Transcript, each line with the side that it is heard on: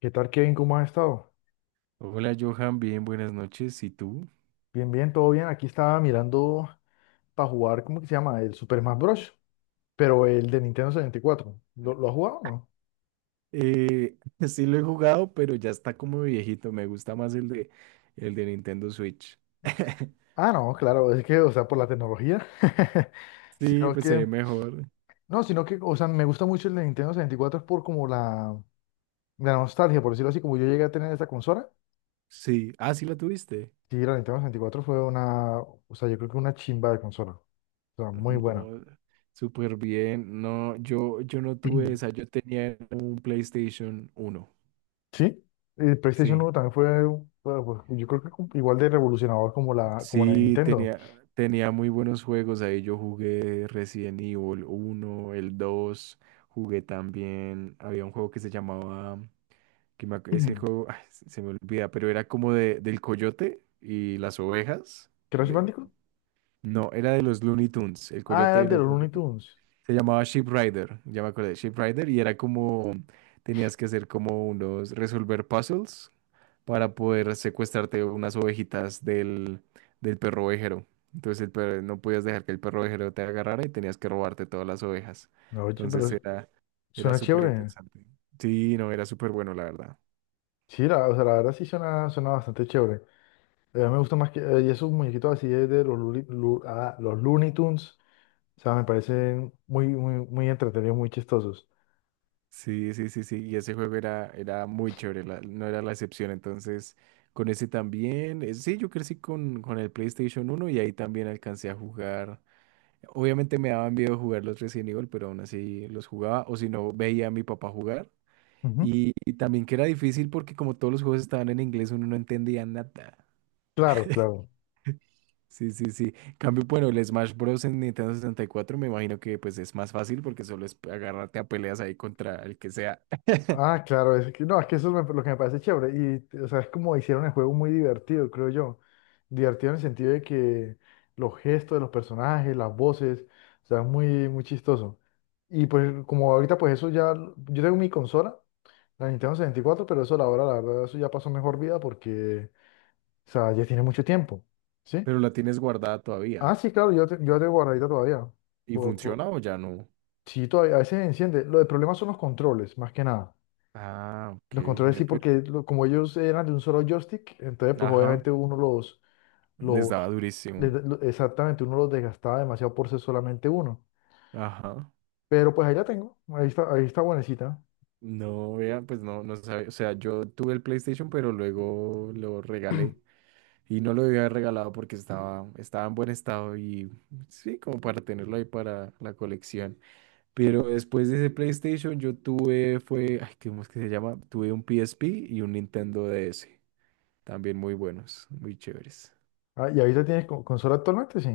left: ¿Qué tal, Kevin? ¿Cómo has estado?
right: Hola Johan, bien, buenas noches. ¿Y tú?
left: Bien, bien, todo bien. Aquí estaba mirando para jugar, ¿cómo que se llama? El Super Smash Bros. Pero el de Nintendo 64. ¿Lo has jugado o no?
right: Eh, sí lo he jugado, pero ya está como viejito. Me gusta más el de Nintendo Switch.
left: Ah, no, claro, es que, o sea, por la tecnología.
right: Sí,
left: Sino
right: pues se
left: que,
right: ve mejor.
left: no, sino que, o sea, me gusta mucho el de Nintendo 64 es por como la nostalgia, por decirlo así, como yo llegué a tener esa consola.
right: Sí. Ah, sí lo tuviste.
left: Sí, la Nintendo 64 fue una, o sea, yo creo que una chimba de consola. O sea, muy buena.
right: No, súper bien. No, yo no tuve esa. Yo tenía un PlayStation uno.
left: Sí, el PlayStation
right: Sí.
left: uno también fue, bueno, pues, yo creo que igual de revolucionador como la de
right: Sí,
left: Nintendo.
right: tenía, tenía muy buenos juegos. Ahí yo jugué Resident Evil uno, el 2. Jugué también. Había un juego que se llamaba. Ese
left: Mm.
right: juego, ay, se me olvida, pero era como de, del coyote y las ovejas.
left: ¿Crash
right: de-
left: Bandicoot?
right: no, era de los Looney Tunes, el
left: Ah,
right: coyote
left: era
right: de
left: de los
right: los Looney
left: Looney
right: Tunes.
left: Tunes.
right: Se llamaba Sheep Rider, ya me acordé, Sheep Rider, y era como, tenías que hacer como unos, resolver puzzles para poder secuestrarte unas ovejitas del perro ovejero. Entonces el perro, no podías dejar que el perro ovejero te agarrara y tenías que robarte todas las ovejas.
left: No, oye,
right: Entonces
left: pero
right: era
left: suena
right: súper
left: chévere.
right: interesante. Sí, no, era súper bueno, la verdad.
left: Sí, la, o sea, la verdad sí suena bastante chévere. Me gusta más que y esos muñequitos así de los, los Looney Tunes. O sea, me parecen muy, muy, muy entretenidos, muy chistosos.
right: Sí, sí, sí, sí. Y ese juego era muy chévere, no era la excepción. Entonces, con ese también. Sí, yo crecí con el PlayStation uno y ahí también alcancé a jugar. Obviamente me daban miedo jugar los Resident Evil, pero aún así los jugaba. O si no, veía a mi papá jugar.
left: Ujú.
right: Y también que era difícil porque como todos los juegos estaban en inglés, uno no entendía nada.
left: Claro, claro.
right: Sí, sí, sí. Cambio, bueno, el Smash Bros. En Nintendo sesenta y cuatro me imagino que pues es más fácil porque solo es agarrarte a peleas ahí contra el que sea.
left: Ah, claro, es que, no, es que eso es lo que me parece chévere. Y, o sea, es como hicieron el juego muy divertido, creo yo. Divertido en el sentido de que los gestos de los personajes, las voces, o sea, es muy, muy chistoso. Y pues, como ahorita, pues eso ya. Yo tengo mi consola, la Nintendo 64, pero eso, a la hora, la verdad, eso ya pasó mejor vida porque, o sea, ya tiene mucho tiempo, ¿sí?
right: Pero la tienes guardada
left: Ah,
right: todavía.
left: sí, claro, yo la tengo guardadita todavía.
right: ¿Y
left: Por, por...
right: funciona o ya no?
left: Sí, todavía, a veces enciende. Lo del problema son los controles, más que nada.
right: Ah, ok.
left: Los controles
right: Ve,
left: sí, porque como ellos eran de un solo joystick, entonces pues
right: ajá.
left: obviamente uno
right: Les daba
left: los,
right: durísimo.
left: les da- lo- exactamente, uno los desgastaba demasiado por ser solamente uno.
right: Ajá.
left: Pero pues ahí la tengo, ahí está buenecita.
right: No, vean, pues no, no sabía. O sea, yo tuve el PlayStation, pero luego lo regalé. Y no lo debía haber regalado porque estaba en buen estado y sí, como para tenerlo ahí para la colección. Pero después de ese PlayStation yo tuve, fue, ay, ¿cómo es que se llama? Tuve un PSP y un Nintendo DS. También muy buenos, muy chéveres.
left: Ah, ¿y ahí la tienes consola actualmente? Sí.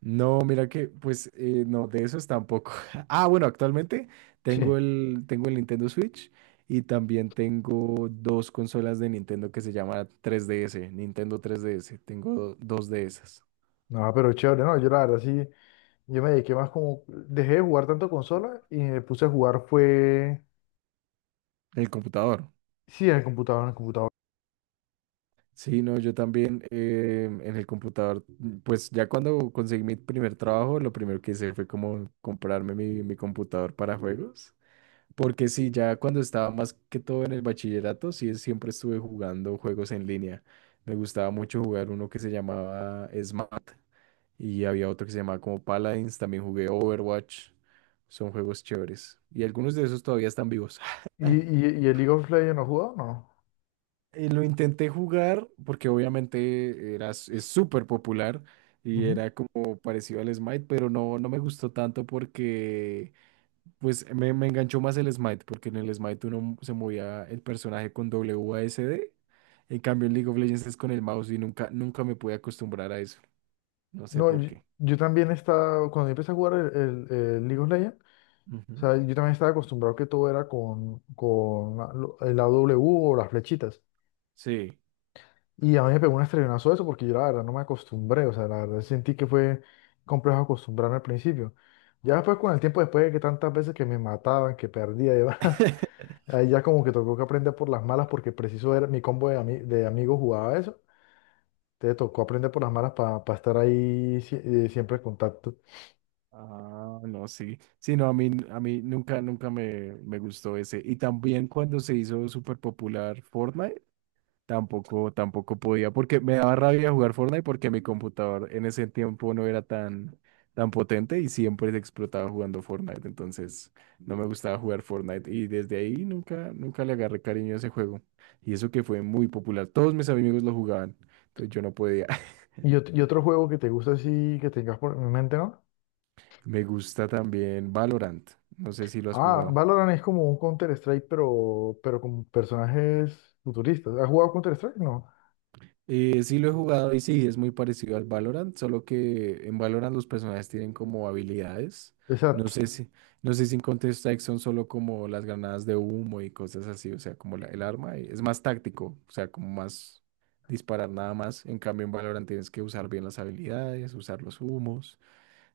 right: No, mira que, pues, no, de esos tampoco. Ah, bueno, actualmente tengo
left: Sí.
right: el, tengo el Nintendo Switch y también tengo dos consolas de Nintendo que se llaman 3DS, Nintendo 3DS. Tengo dos de esas.
left: No, pero chévere, no, yo la verdad sí, yo me dediqué más como, dejé de jugar tanto consola y me puse a jugar fue,
right: El computador.
left: sí, en el computador, en el computador.
right: Sí, no, yo también en el computador, pues ya cuando conseguí mi primer trabajo, lo primero que hice fue como comprarme mi computador para juegos. Porque sí, ya cuando estaba más que todo en el bachillerato, sí, siempre estuve jugando juegos en línea. Me gustaba mucho jugar uno que se llamaba Smart y había otro que se llamaba como Paladins. También jugué Overwatch. Son juegos chéveres. Y algunos de esos todavía están vivos.
left: ¿Y, y, y el League of Legends no has jugado? No.
right: Lo intenté jugar porque obviamente era, es súper popular y
left: Ujú.
right: era como parecido al Smite, pero no me gustó tanto porque pues me enganchó más el Smite, porque en el Smite uno se movía el personaje con WASD. En cambio, en League of Legends es con el mouse y nunca me pude acostumbrar a eso. No sé
left: No,
right: por
left: yo,
right: qué.
left: yo también estaba, cuando yo empecé a jugar el, el League of Legends, O
right: Ujú.
left: sea, yo también estaba acostumbrado que todo era con el AW o las flechitas.
right: Sí.
left: Y a mí me pegó un estrellazo eso porque yo la verdad no me acostumbré. O sea, la verdad sentí que fue complejo acostumbrarme al principio. Ya después con el tiempo, después de que tantas veces que me mataban, que perdía y demás, ahí ya como que tocó que aprender por las malas porque preciso era mi combo de amigos jugaba eso. Te tocó aprender por las malas para estar ahí siempre en contacto.
right: Ah, no, sí. Sí, no, a mí nunca me gustó ese. Y también cuando se hizo súper popular Fortnite. Tampoco podía, porque me daba rabia jugar Fortnite porque mi computador en ese tiempo no era tan potente y siempre se explotaba jugando Fortnite, entonces no me gustaba jugar Fortnite y desde ahí nunca le agarré cariño a ese juego. Y eso que fue muy popular, todos mis amigos lo jugaban, entonces yo no podía.
left: Y otro juego que te gusta así, que tengas por en mente, ¿no?
right: Me gusta también Valorant, no sé si lo has
left: Ah,
right: jugado.
left: Valorant es como un Counter-Strike, pero con personajes futuristas. ¿Has jugado Counter-Strike? No.
right: Sí lo he jugado y sí, es muy parecido al Valorant, solo que en Valorant los personajes tienen como habilidades. No
left: Exacto.
right: sé si, no sé si en Counter-Strike son solo como las granadas de humo y cosas así, o sea, como el arma y es más táctico, o sea, como más disparar nada más. En cambio, en Valorant tienes que usar bien las habilidades, usar los humos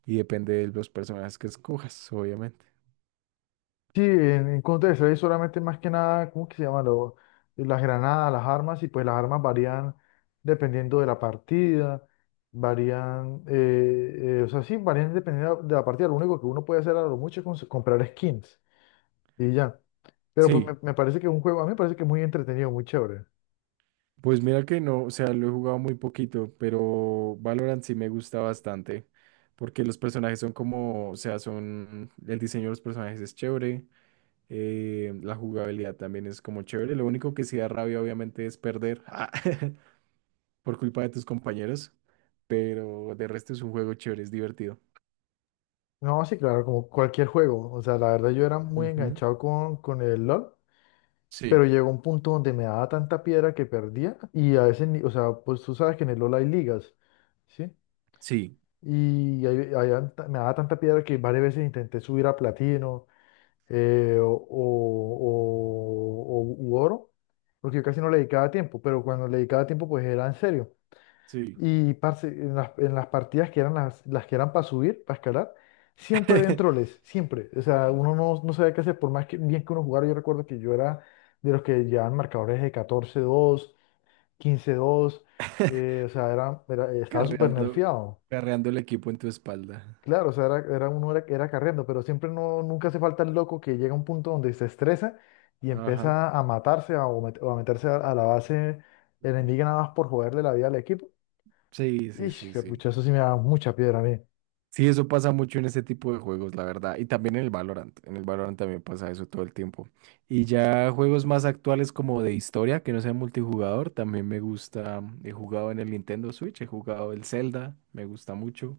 right: y depende de los personajes que escojas, obviamente.
left: Sí, en Counter-Strike solamente más que nada, ¿cómo que se llama? Las granadas, las armas, y pues las armas varían dependiendo de la partida, varían, o sea, sí, varían dependiendo de la partida. Lo único que uno puede hacer a lo mucho es comprar skins y ya. Pero pues
right: Sí.
left: me parece que es un juego, a mí me parece que es muy entretenido, muy chévere.
right: Pues mira que no, o sea, lo he jugado muy poquito, pero Valorant sí me gusta bastante, porque los personajes son como, o sea, son, el diseño de los personajes es chévere, la jugabilidad también es como chévere, lo único que sí da rabia obviamente es perder ah, por culpa de tus compañeros, pero de resto es un juego chévere, es divertido.
left: No, sí, claro, como cualquier juego. O sea, la verdad yo era muy
right: Ujú.
left: enganchado con el LOL, pero
right: Sí,
left: llegó un punto donde me daba tanta piedra que perdía y a veces, o sea, pues tú sabes que en el LOL hay ligas, ¿sí?
right: sí,
left: Me daba tanta piedra que varias veces intenté subir a platino u oro, porque yo casi no le dedicaba tiempo, pero cuando le dedicaba tiempo pues era en serio.
right: sí.
left: Y parce, en las partidas que eran las que eran para subir, para escalar, siempre habían troles, siempre. O sea, uno no, no sabía qué hacer, por más que, bien que uno jugara. Yo recuerdo que yo era de los que llevaban marcadores de 14-2 15-2 o sea, estaba súper
right: Carreando,
left: nerfeado.
right: carreando el equipo en tu espalda.
left: Claro, o sea, era carriendo, pero siempre no, nunca hace falta el loco que llega a un punto donde se estresa y
right: Ajá.
left: empieza a matarse o a meterse a la base enemiga nada más por joderle la vida al equipo.
right: Sí, sí,
left: Ish,
right: sí,
left: que
right: sí.
left: pucha, eso sí me da mucha piedra a mí.
right: Sí, eso pasa mucho en ese tipo de juegos, la verdad. Y también en el Valorant. En el Valorant también pasa eso todo el tiempo. Y ya juegos más actuales como de historia, que no sea multijugador, también me gusta. He jugado en el Nintendo Switch, he jugado el Zelda, me gusta mucho.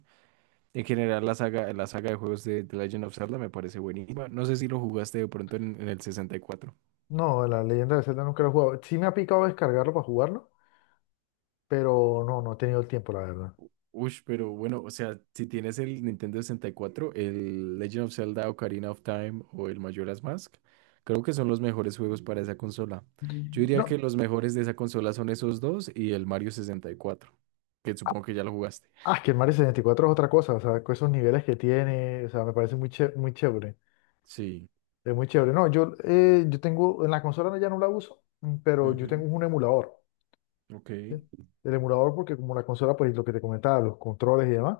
right: En general, la saga de juegos de The Legend of Zelda me parece buenísima. No sé si lo jugaste de pronto en el 64.
left: No, la leyenda de Zelda nunca lo he jugado. Sí me ha picado descargarlo para jugarlo, pero no, no he tenido el tiempo, la verdad.
right: Ush, pero bueno, o sea, si tienes el Nintendo sesenta y cuatro, el Legend of Zelda, Ocarina of Time o el Majora's Mask, creo que son los mejores juegos para esa consola. Yo
left: Mm.
right: diría
left: No,
right: que los mejores de esa consola son esos dos y el Mario sesenta y cuatro, que
left: ah,
right: supongo que ya lo jugaste.
left: es que el Mario 64 es otra cosa, o sea, con esos niveles que tiene, o sea, me parece muy, ché muy chévere.
right: Sí.
left: Es muy chévere. No, yo, yo tengo, en la consola ya no la uso, pero yo tengo
right: Ujú,
left: un emulador,
right: ok.
left: ¿sí? El emulador porque como la consola, pues lo que te comentaba, los controles y demás.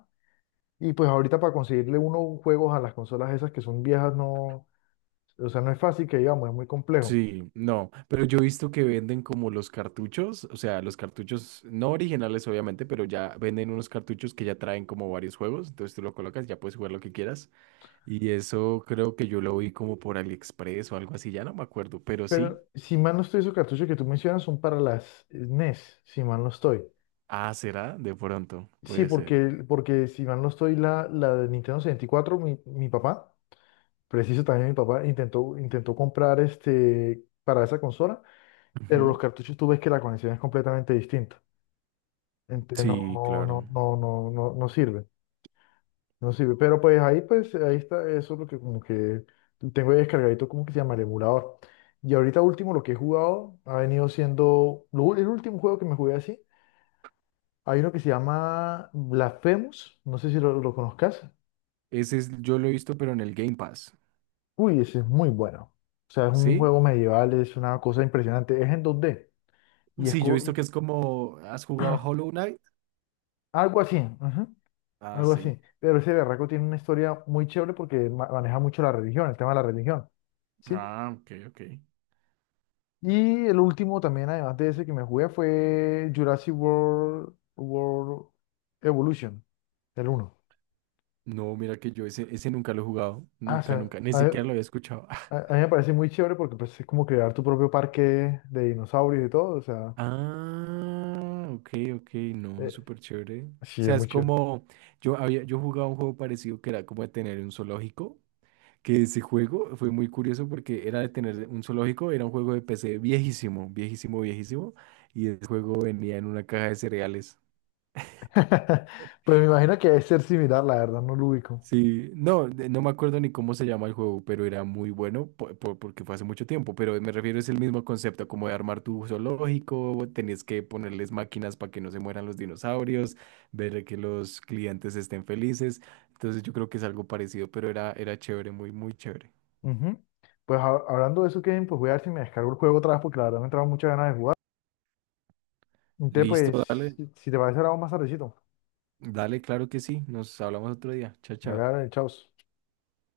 left: Y pues ahorita para conseguirle unos juegos a las consolas esas que son viejas, no, o sea, no es fácil que digamos, es muy complejo.
right: Sí, no, pero yo he visto que venden como los cartuchos, o sea, los cartuchos no originales obviamente, pero ya venden unos cartuchos que ya traen como varios juegos, entonces tú lo colocas, ya puedes jugar lo que quieras. Y eso creo que yo lo vi como por AliExpress o algo así, ya no me acuerdo, pero sí.
left: Si mal no estoy, esos cartuchos que tú mencionas son para las NES, si mal no estoy.
right: Ah, será de pronto,
left: Sí,
right: puede ser.
left: porque si mal no estoy, la de Nintendo 64, mi papá, preciso también mi papá, intentó comprar este, para esa consola, pero los
right: Ujú.
left: cartuchos tú ves que la conexión es completamente distinta. Entonces no,
right: Sí,
left: no, no,
right: claro.
left: no, no, no, no sirve, no sirve. Pero pues, ahí está, eso es lo que como que tengo ahí descargadito, como que se llama el emulador. Y ahorita último, lo que he jugado ha venido siendo, el último juego que me jugué así. Hay uno que se llama Blasphemous, no sé si lo conozcas.
right: Ese es, yo lo he visto, pero en el Game Pass.
left: Uy, ese es muy bueno. O sea, es un
right: ¿Sí?
left: juego medieval, es una cosa impresionante. Es en 2D y es
right: Sí, yo he visto que es como, ¿has jugado Hollow Knight?
left: algo así, ajá,
right: Ah,
left: algo
right: sí.
left: así. Pero ese berraco tiene una historia muy chévere porque maneja mucho la religión, el tema de la religión, ¿sí?
right: Ah, ok, ok.
left: Y el último también, además de ese que me jugué, fue Jurassic World, World Evolution, el uno.
right: No, mira que yo ese nunca lo he jugado.
left: Ah, se
right: Nunca,
left: me-
right: nunca. Ni
left: a-
right: siquiera lo había escuchado.
left: A, a mí me parece muy chévere porque pues, es como crear tu propio parque de dinosaurios y todo. O sea,
right: Ah, ok, ok. No,
left: eh,
right: súper chévere. O
left: sí, es
right: sea, es
left: muy chévere.
right: como, yo jugaba un juego parecido que era como de tener un zoológico. Que ese juego fue muy curioso porque era de tener un zoológico, era un juego de PC viejísimo, viejísimo, viejísimo, y el juego venía en una caja de cereales.
left: Pues me imagino que debe ser similar, la verdad, no lo ubico.
right: Sí, no, no me acuerdo ni cómo se llama el juego, pero era muy bueno porque fue hace mucho tiempo, pero me refiero es el mismo concepto, como de armar tu zoológico, tenías que ponerles máquinas para que no se mueran los dinosaurios, ver que los clientes estén felices, entonces yo creo que es algo parecido, pero era chévere, muy, muy chévere.
left: Ujú. Pues hablando de eso, Kevin, pues voy a ver si me descargo el juego otra vez porque la verdad me entraron muchas ganas de jugar. Entonces,
right: Listo,
left: pues,
right: dale.
left: si te parece, ahora vamos más tardecito.
right: Dale, claro que sí. Nos hablamos otro día. Chao,
left: Dale,
right: chao.
left: dale, chao.